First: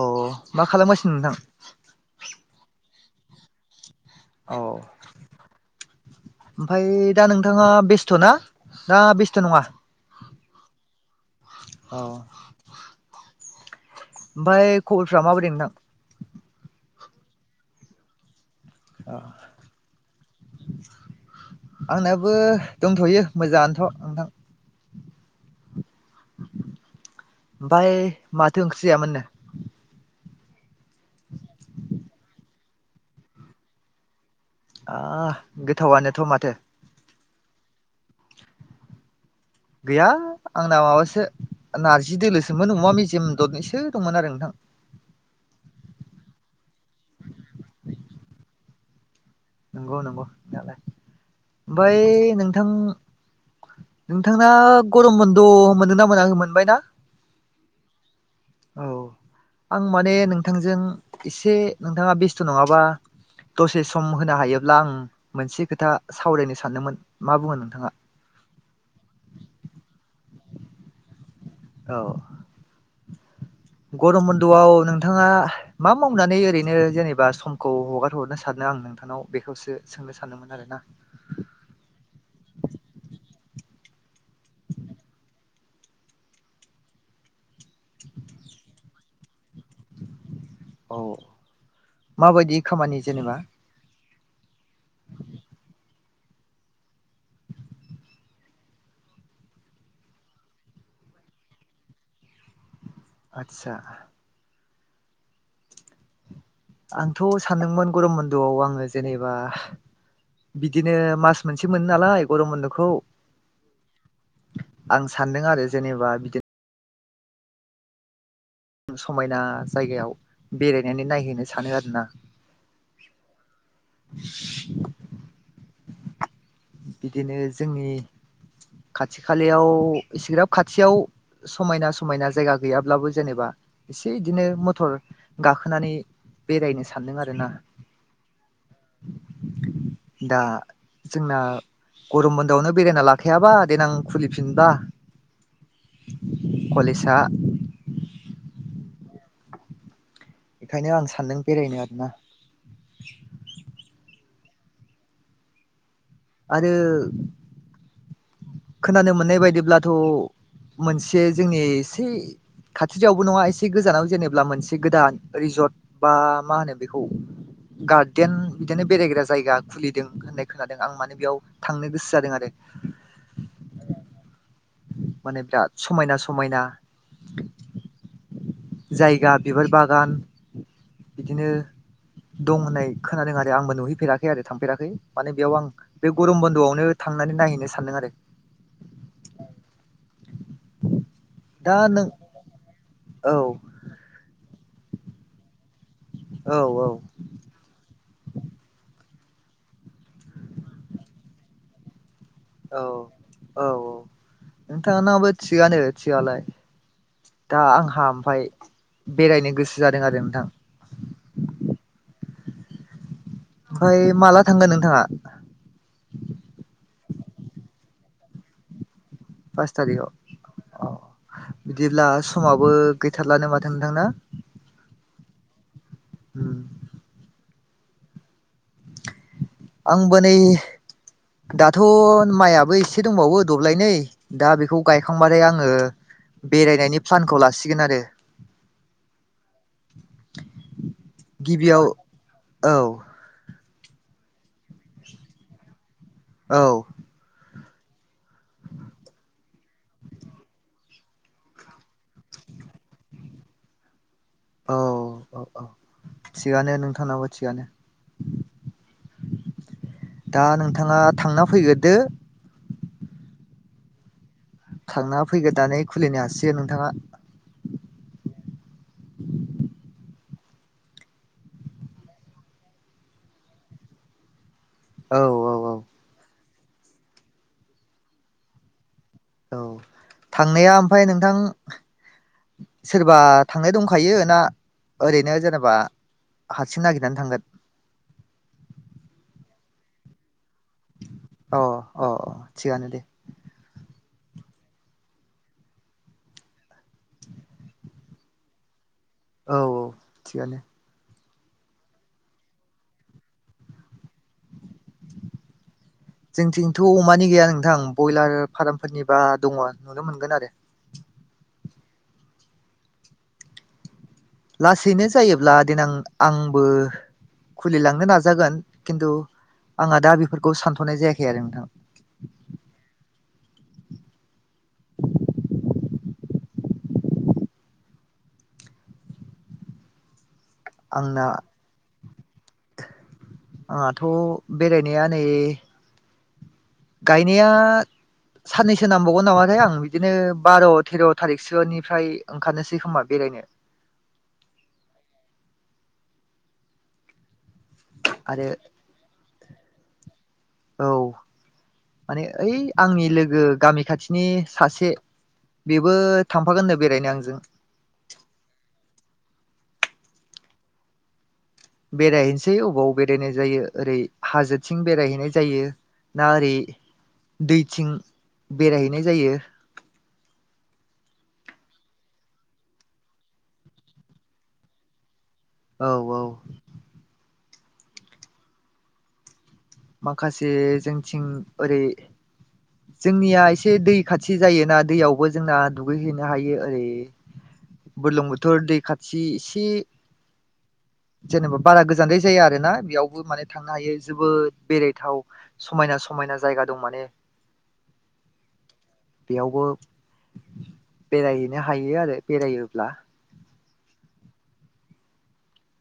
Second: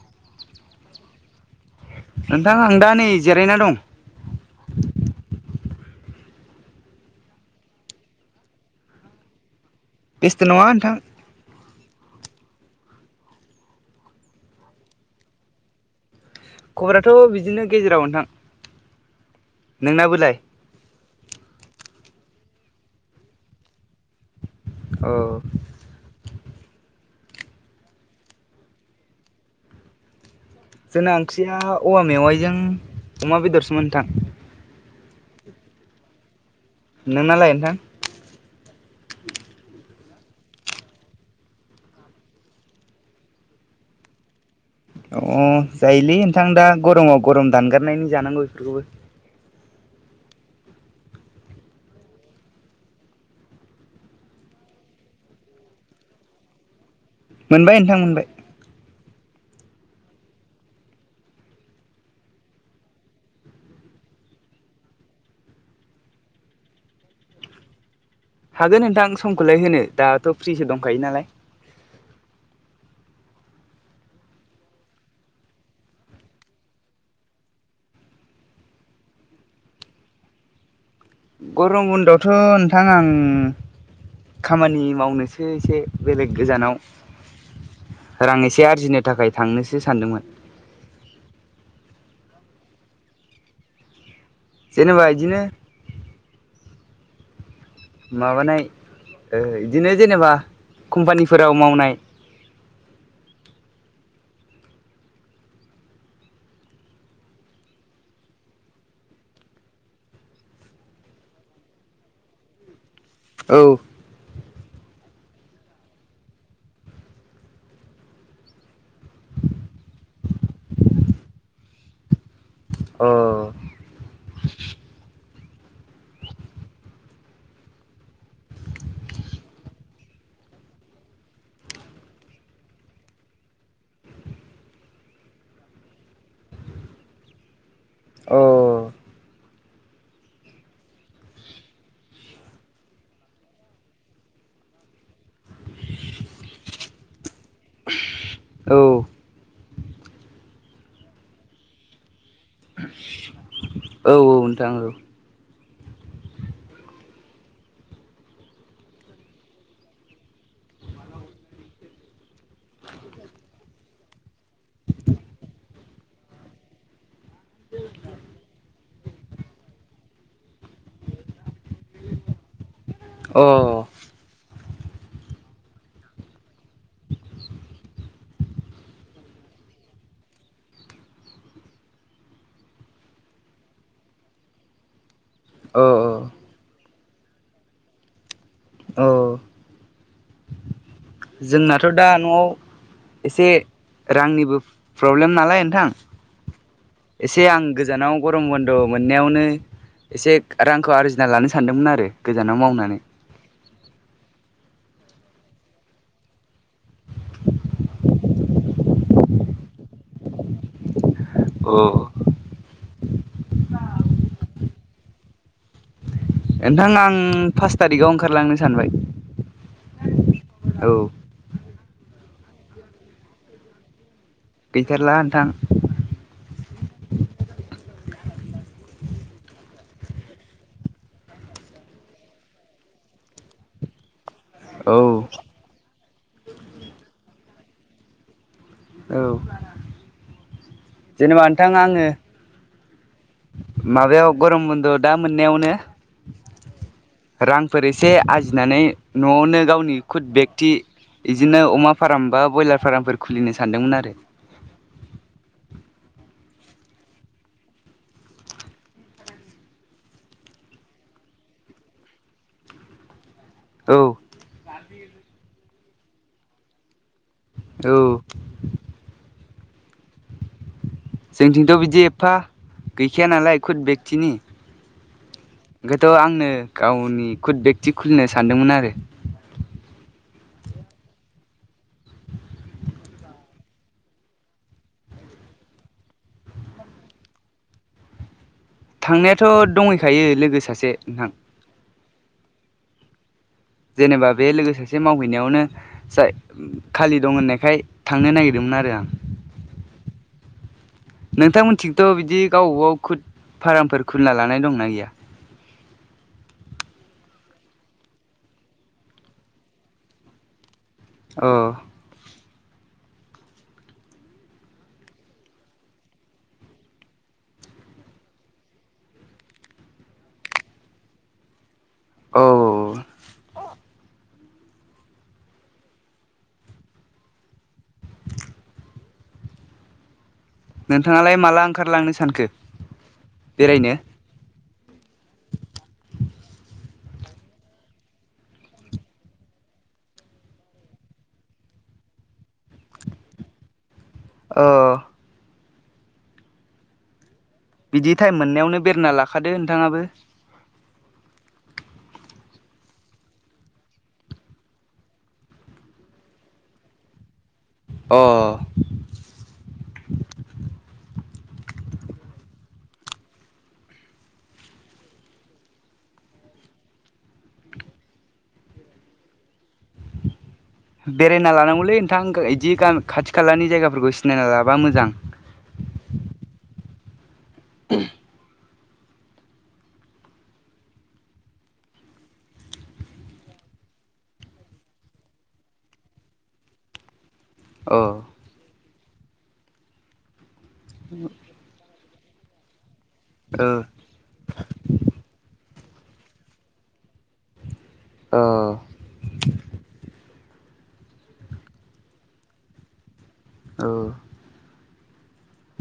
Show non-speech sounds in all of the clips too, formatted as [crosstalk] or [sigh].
अ मा खालामगासिनो नोंथां? नोंथां आं दा नै जिरायना दं। औ। ओमफ्राय दा नोंथाङा बेस्थ' ना, ना बेस्थ' नङा? बेस्थ' नङा नोंथां। औ ओमफ्राय खबरफ्रा माबोरै नोंथां? खबराथ' बिदिनो गेजेराव नोंथां। अ नोंनाबोलाय आंनाबो दंथ'यो मोजाङानोथ' नोंथां। औ। ओमफ्राय माथो ओंख्रि जायामोननो? जोंना ओंख्रिया औवा मेवाइजों अमा बेदरसोमोन नोंथां। आ गोथावानोथ' माथो। नोंनालाय नोंथां? गैया आंना माबासो नार्जि दोलोसोमोन अमा मेजेम दरनिसो दंमोन आरो नोंथां। अ जायोलै नोंथां दा गरमाव गरम दानगारनायनि जानांगौ बेफोरखौबो। नंगौ नंगौ नंनायालाय ओमफ्राय नोंथां नोंथांना गरम बन्द' मोनदोंना मोनाखै मोनबाय ना? मोनबाय नोंथां मोनबाय। औ आं माने नोंथांजों एसे नोंथाङा बेस्थ' नङाबा दसे सम होनो हायोब्ला आं मोनसे खोथा सावरायनो सानदोंमोन मा बुङो नोंथाङा? हागोन नोंथां समखौलाय होनो दाथ' फ्रिसो दंखायो नालाय। औ गरम बन्द'आव नोंथाङा मा मावनानै ओरैनो जेनेबा समखौ हगार हरनो सानदों? आं नोंथांनाव बेखौसो सोंनो सानदोंमोन आरोना। गरम बन्दआवथ' नोंथां आं खामानि मावनोसो एसे बेलेग गोजानाव रां एसे आरजिनो थाखाय थांनोसो सानदोंमोन। औ माबायदि खामानि जेनेबा? जेनेबा इदिनो माबानाय ओ बिदिनो जेनेबा कम्पानिफोराव मावनाय। आदसा आंथ' सानदोंमोन गरम बन्दआव आङो जेनेबा बिदिनो मास मोनसे मोनो नालाय गरम बन्द'खौ। औ आं सानदों आरो जेनेबा बिदिन नो समायना जायगायाव बेरायनानै नायहैनो सानो आरोना। अ बिदिनो जोंनि खाथि खालायाव इसेग्राब खाथियाव समायना समायना जायगा गैयाब्लाबो जेनेबा एसे इदिनो मथर गाखोनानै बेरायनो सानदों आरो ना। औ दा जोंना गरम बन्दोआवनो बेरायना लाखायाबा देनां खुलिफिनबा कलेजा औ बेखायनो आं सान्दों बेरायनो आरोना। औ औ‌ नोंथां औ। आरो खोनानो मोननाय बायदिब्लाथ' मोनसे जोंनि एसे खाथिद्रायावबो नङा एसे गोजानाव जेनेबा मोनसे गोदान रिजर्ट बा मा होनो बेखौ? गार्डेन बिदिनो बेरायग्रा जायगा खुलिदों होननाय खोनादों आं मानो बेयाव थांनो गोसो जादों आरो। अ माने बिराद समायना समायना जायगा बिबार बागान बिदिनो दं होननाय खोनादों आरो आंबो नुहैफेराखै आरो थांफेराखै। माने बेयाव आं बे गरम अ बन्द'आवनो थांनानै नायहैनो सानदों आरो। औ जोंनाथ' दा न'आव औ एसे रांनिबो प्रब्लेम नालाय नोंथां औ एसे आं गोजानाव गरम बन्द' मोन मोननायावनो एसे रांखौ आरजिना लानो सानदोंमोन आरो गोजानाव औ मावनानै। औ औ नोंथाङा नाबो थिगानो थिगालाय। दा आंहा ओमफाय बेरायनो गोसो जादों आरो नोंथां। अ ओमफ्राय माला थांगोन नोंथाङा। नोंथां आं पास थारिखाव ओंखारलांनो सानबाय। फास थारिखआव औ अ बिदिब्ला समाबो गैथारलानो माथो नोंथांना। गैथारला नोंथां। होम आंबो नै दाथ' माइआबो एसे दंबावो दब्लायनै दा बेखौ औ गायखांबाथाय आङो बेरायनायनि प्लानखौ लासिगोन आरो औ जेनेबा नोंथां गिबियाव आङो औ माबायाव गरम बन्द दा मोननायावनो औ रांफोर एसे आरजिनानै न'आवनो गावनि खुद बेकति बिदिनो अमा फार्म बा ब्रयलार फार्मफोर खुलिनो सानदोंमोन आरो औ औ औ थिगानो नोंथांनाबो थिगानो दा नोंथाङा थांना फैग्रोदो औ थांना फैग्रोनानै खुलिनो हासिगोन नोंथाङा औ जोंथिंथ' बिदि एफा गैखाया नालाय खुद बेकतिनि औ औ औ बेखायथ' आंनो गावनि खुद बेकति खुलिनो सानदोंमोन आरो औ थांनाया ओमफाय नोंथां सोरबा थांनाय दंखायो ना ओरैनो जेनेबा हारसिं नागिरनानै थांगोन थांनायाथ' दंहैखायो लोगो सासे नोंथां अ अ अ थिगानो दे जेनेबा बे लोगो सासे मावहैनायावनो जाय खालि दं होननायखाय थांनो नागिरदोंमोन आरो आं औ औ थिगानो नोंथांमोनथिथ' बिदि गावबा गाव खुद फार्मफोर खुलिना लानाय दंना गैया [inaudible] जोंथिंथ' अमानि गैया नोंथां बयलार फार्मफोरनिबा दङ नुनो मोनगोन आरो औ लासैनो जायोब्ला देनां आंबो खुलिलांनो नाजागोन खिन्थु आंहा दा बेफोरखौ सानथ'नाय जायाखै आरो नोंथां औ आंना नोंथाङालाय माला ओंखारलांनो सानखो बेरायनो आंहाथ' बेरायनाया नै गायनाया साननैसो नांबावगोन नामाथाय आं बिदिनो बार' तेर' थारिखसोनिफ्राय ओंखारनोसै खोमा बेरायनो [inaudible] ओ बिदि टाइम आरो मोननायावनो बेरायना लाखादो नोंथाङाबो औ माने ओइ आंनि लोगो गामि खाथिनि सासे बेबो थांफागोननो बेरायनो आंजों अ बेरायहैनोसै अबाव बेरायनाय जायो ओरै हाजोथिं बेरायहैनाय जायो ना ओरै दैथिं बेरायहैनाय जायो बेरायना लानांगौलै नोंथां इदि गामि खाथि खालानि जायगाफोरखौ सिनायना लाबा मोजां औ औ । [unintelligible] माखासे जोंथिं ओरै जोंनिया इसे दै खाथि जायोना दैयावबो जोंना दुगै हैनो हायो ओरै अ ओ बुर्लुंबुथुर दै खाथि इसे जेनेबा बारा गोजा जानद्राय जाया आरोना बेयावबो माने अ थांनो हायो जोबोद जेरै थाव समायना समायना जायगा दं माने [inaudible] बेयावबो औ बेरायहैनो हायो आरो बेरायोब्ला। औ।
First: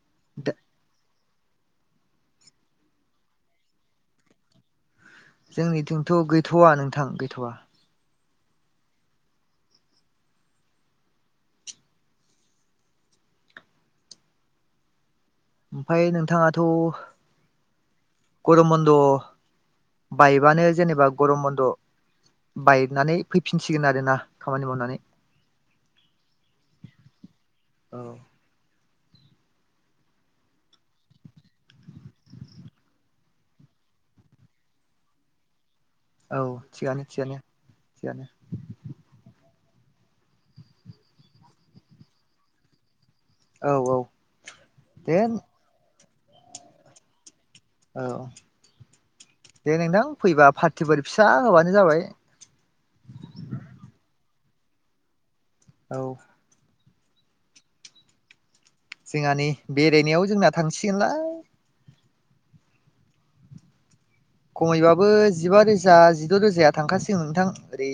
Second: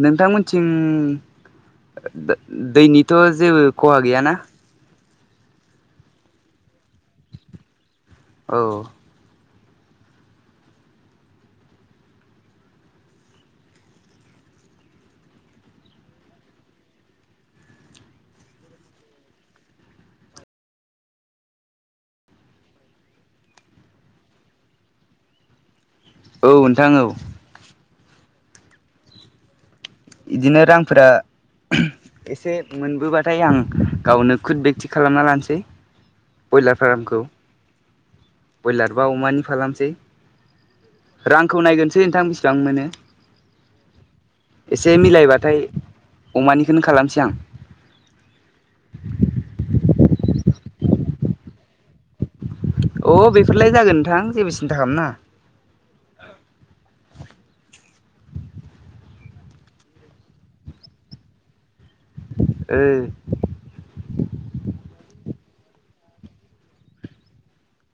नोंथां दा मोनथिं दैनिथ' जेबो खहा गैयाना? जोंनिथिंथ' गैथ'वा नोंथां गैथ'वा। औ। ओमफाय नोंथाङाथ' गर'म बन्द' बाइबानो जेनेबा गर'म बन्द' बायनानै फैफिनसिगोन आरोना खामानि मावनानै। औ नोंथां औ। औ। बिदिनो रांफोरा एसे मोनबोबाथाय आं गावनो खुद बेक्ति खालामना लानोसै। औ बयलार थिगानो फारामखौ थिगानो थिगानो बयलार बा अमानि फालाम सै रांखौ नायग्रोनोसै नोंथां बेसेबां मोनो। औ औ। एसे दे मिलायबाथाय अमानिखोनो खालामसै आं। औ। दे नोंथां फैबा फार्टिफोर फिसा होबानो जाबाय। अ बेफोरलाय जागोन नोंथां जेबो सिन्था खाम नाङा। औ। जोंहा नै बेरायनायाव जोंना थांसिगोनलाय। ओ। खमैबाबो जिबा रोजा जिद' रोजाया थांखासिगोन नोंथां ओरै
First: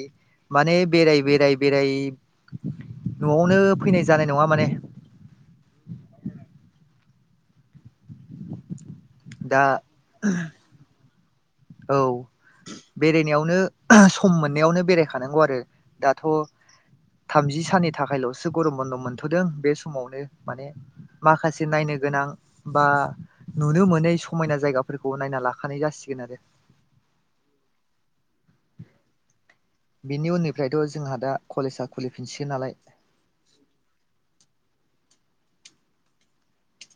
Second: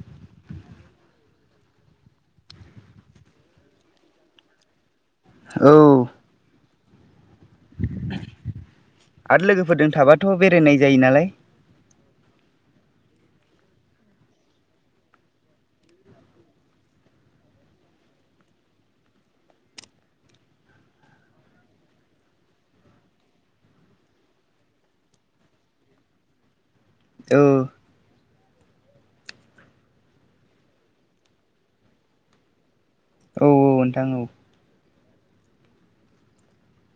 माने बेराय बेराय बेराय न'आवनो फैनाय जानाय नङा माने। औ। आरो दा लोगोफोरजों थाबाथ' बेरायनाय जायो नालाय। औ। बेरायनायावनो सम मोननायावनो बेरायखानांगौ आरो दाथ' थामजि साननि थाखायल'सो गर'म बन्द' मोनथ'दों बे समावनो माने माखासे नायनो नो गोनां बा नुनो मोनै समायना जायगाफोरखौ नायना लाखानाय जासिगोन आरो। औ। बिनि उननिफ्रायथ' जोंहा दा कलेजआ खुलिफिनसिगोन नालाय। औ औ नोंथां औ।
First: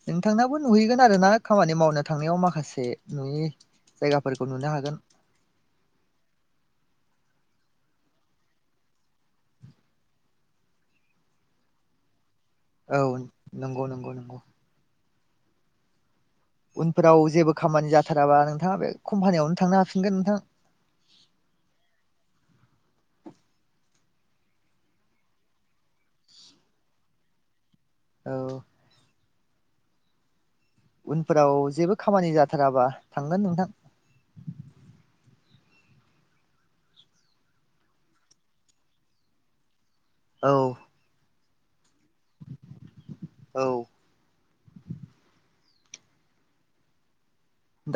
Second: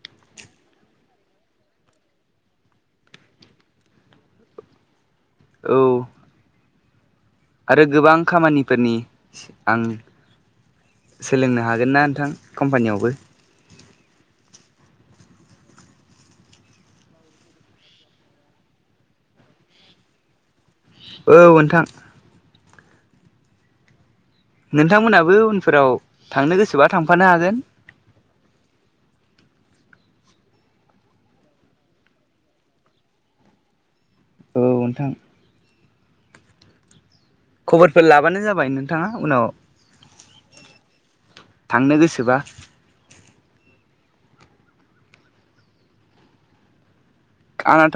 नोंथांनाबो नुहैगोन आरो ना खामानि मावनो थांनायाव माखासे नुयि जायगाफोरखौ नुनो हागोन। औ। आरो गोबां खामानिफोरनि आं सोलोंनो हागोन ना नोंथां? औ कम्पानियावबो [inaudible] नंगौ नंगौ नंगौ। उनफोराव जेबो खामानि जाथाराबा नोंथाङा बे कम्फानियावनो थांनो हाफिनगोन नोंथां। औ नोंथां। नोंथांमोनहाबो उनफोराव थांनो गोसोबा थांफानो हागोन। औ। उनफोराव जेबो खामानि जाथाराबा थांगोन नोंथां। औ नोंथां। खबरफोर लाबानो जाबाय नोंथाङा उनाव औ। थांनो गोसोबा। औ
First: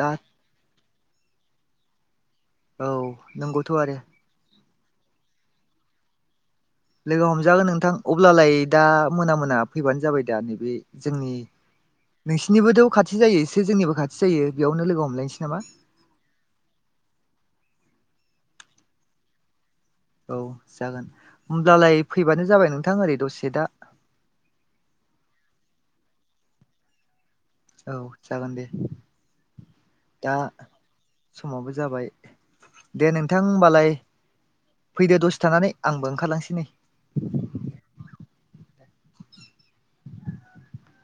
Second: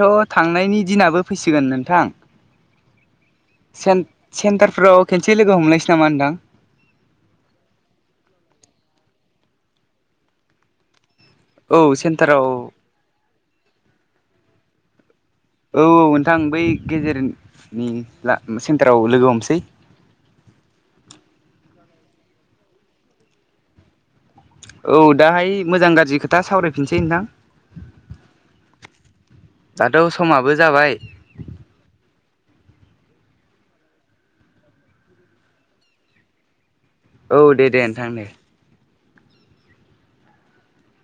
दा थांनायनि दिनाबो फैसिगोन नोंथां। औ। नंगौथ' आरो सेन्ट-सेन्टारफोराव खनसे लोगो हमलनोसै नामा नोंथां? लोगो हमजागोन नोंथां अब्लालाय दा मोना मोना फैबानो जाबाय दा नैबे जोंनि औ सेन्टाराव नोंसिनिबोथ' खाथि जायो एसे जोंनिबो खाथि जायो बेयावनो लोगो हमलायनोसै। नामा औ औ नोंथां बै गेजेरनि ला सेन्टाराव लोगो हमसै। औ जागोन होमब्लालाय फैबानो जाबाय नोंथां ओरै दसे दा। औ दाहाय मोजां गाज्रि खोथा सावरायफिनसै नोंथां। औ जागोन दे। दाथ' दा समाबो जाबाय। समाबो जाबाय दे नोंथां होमबालाय फैदो दसे थानानै आंबो ओंखारलांसै नै। औ दे दे नोंथां दे। [inaudible]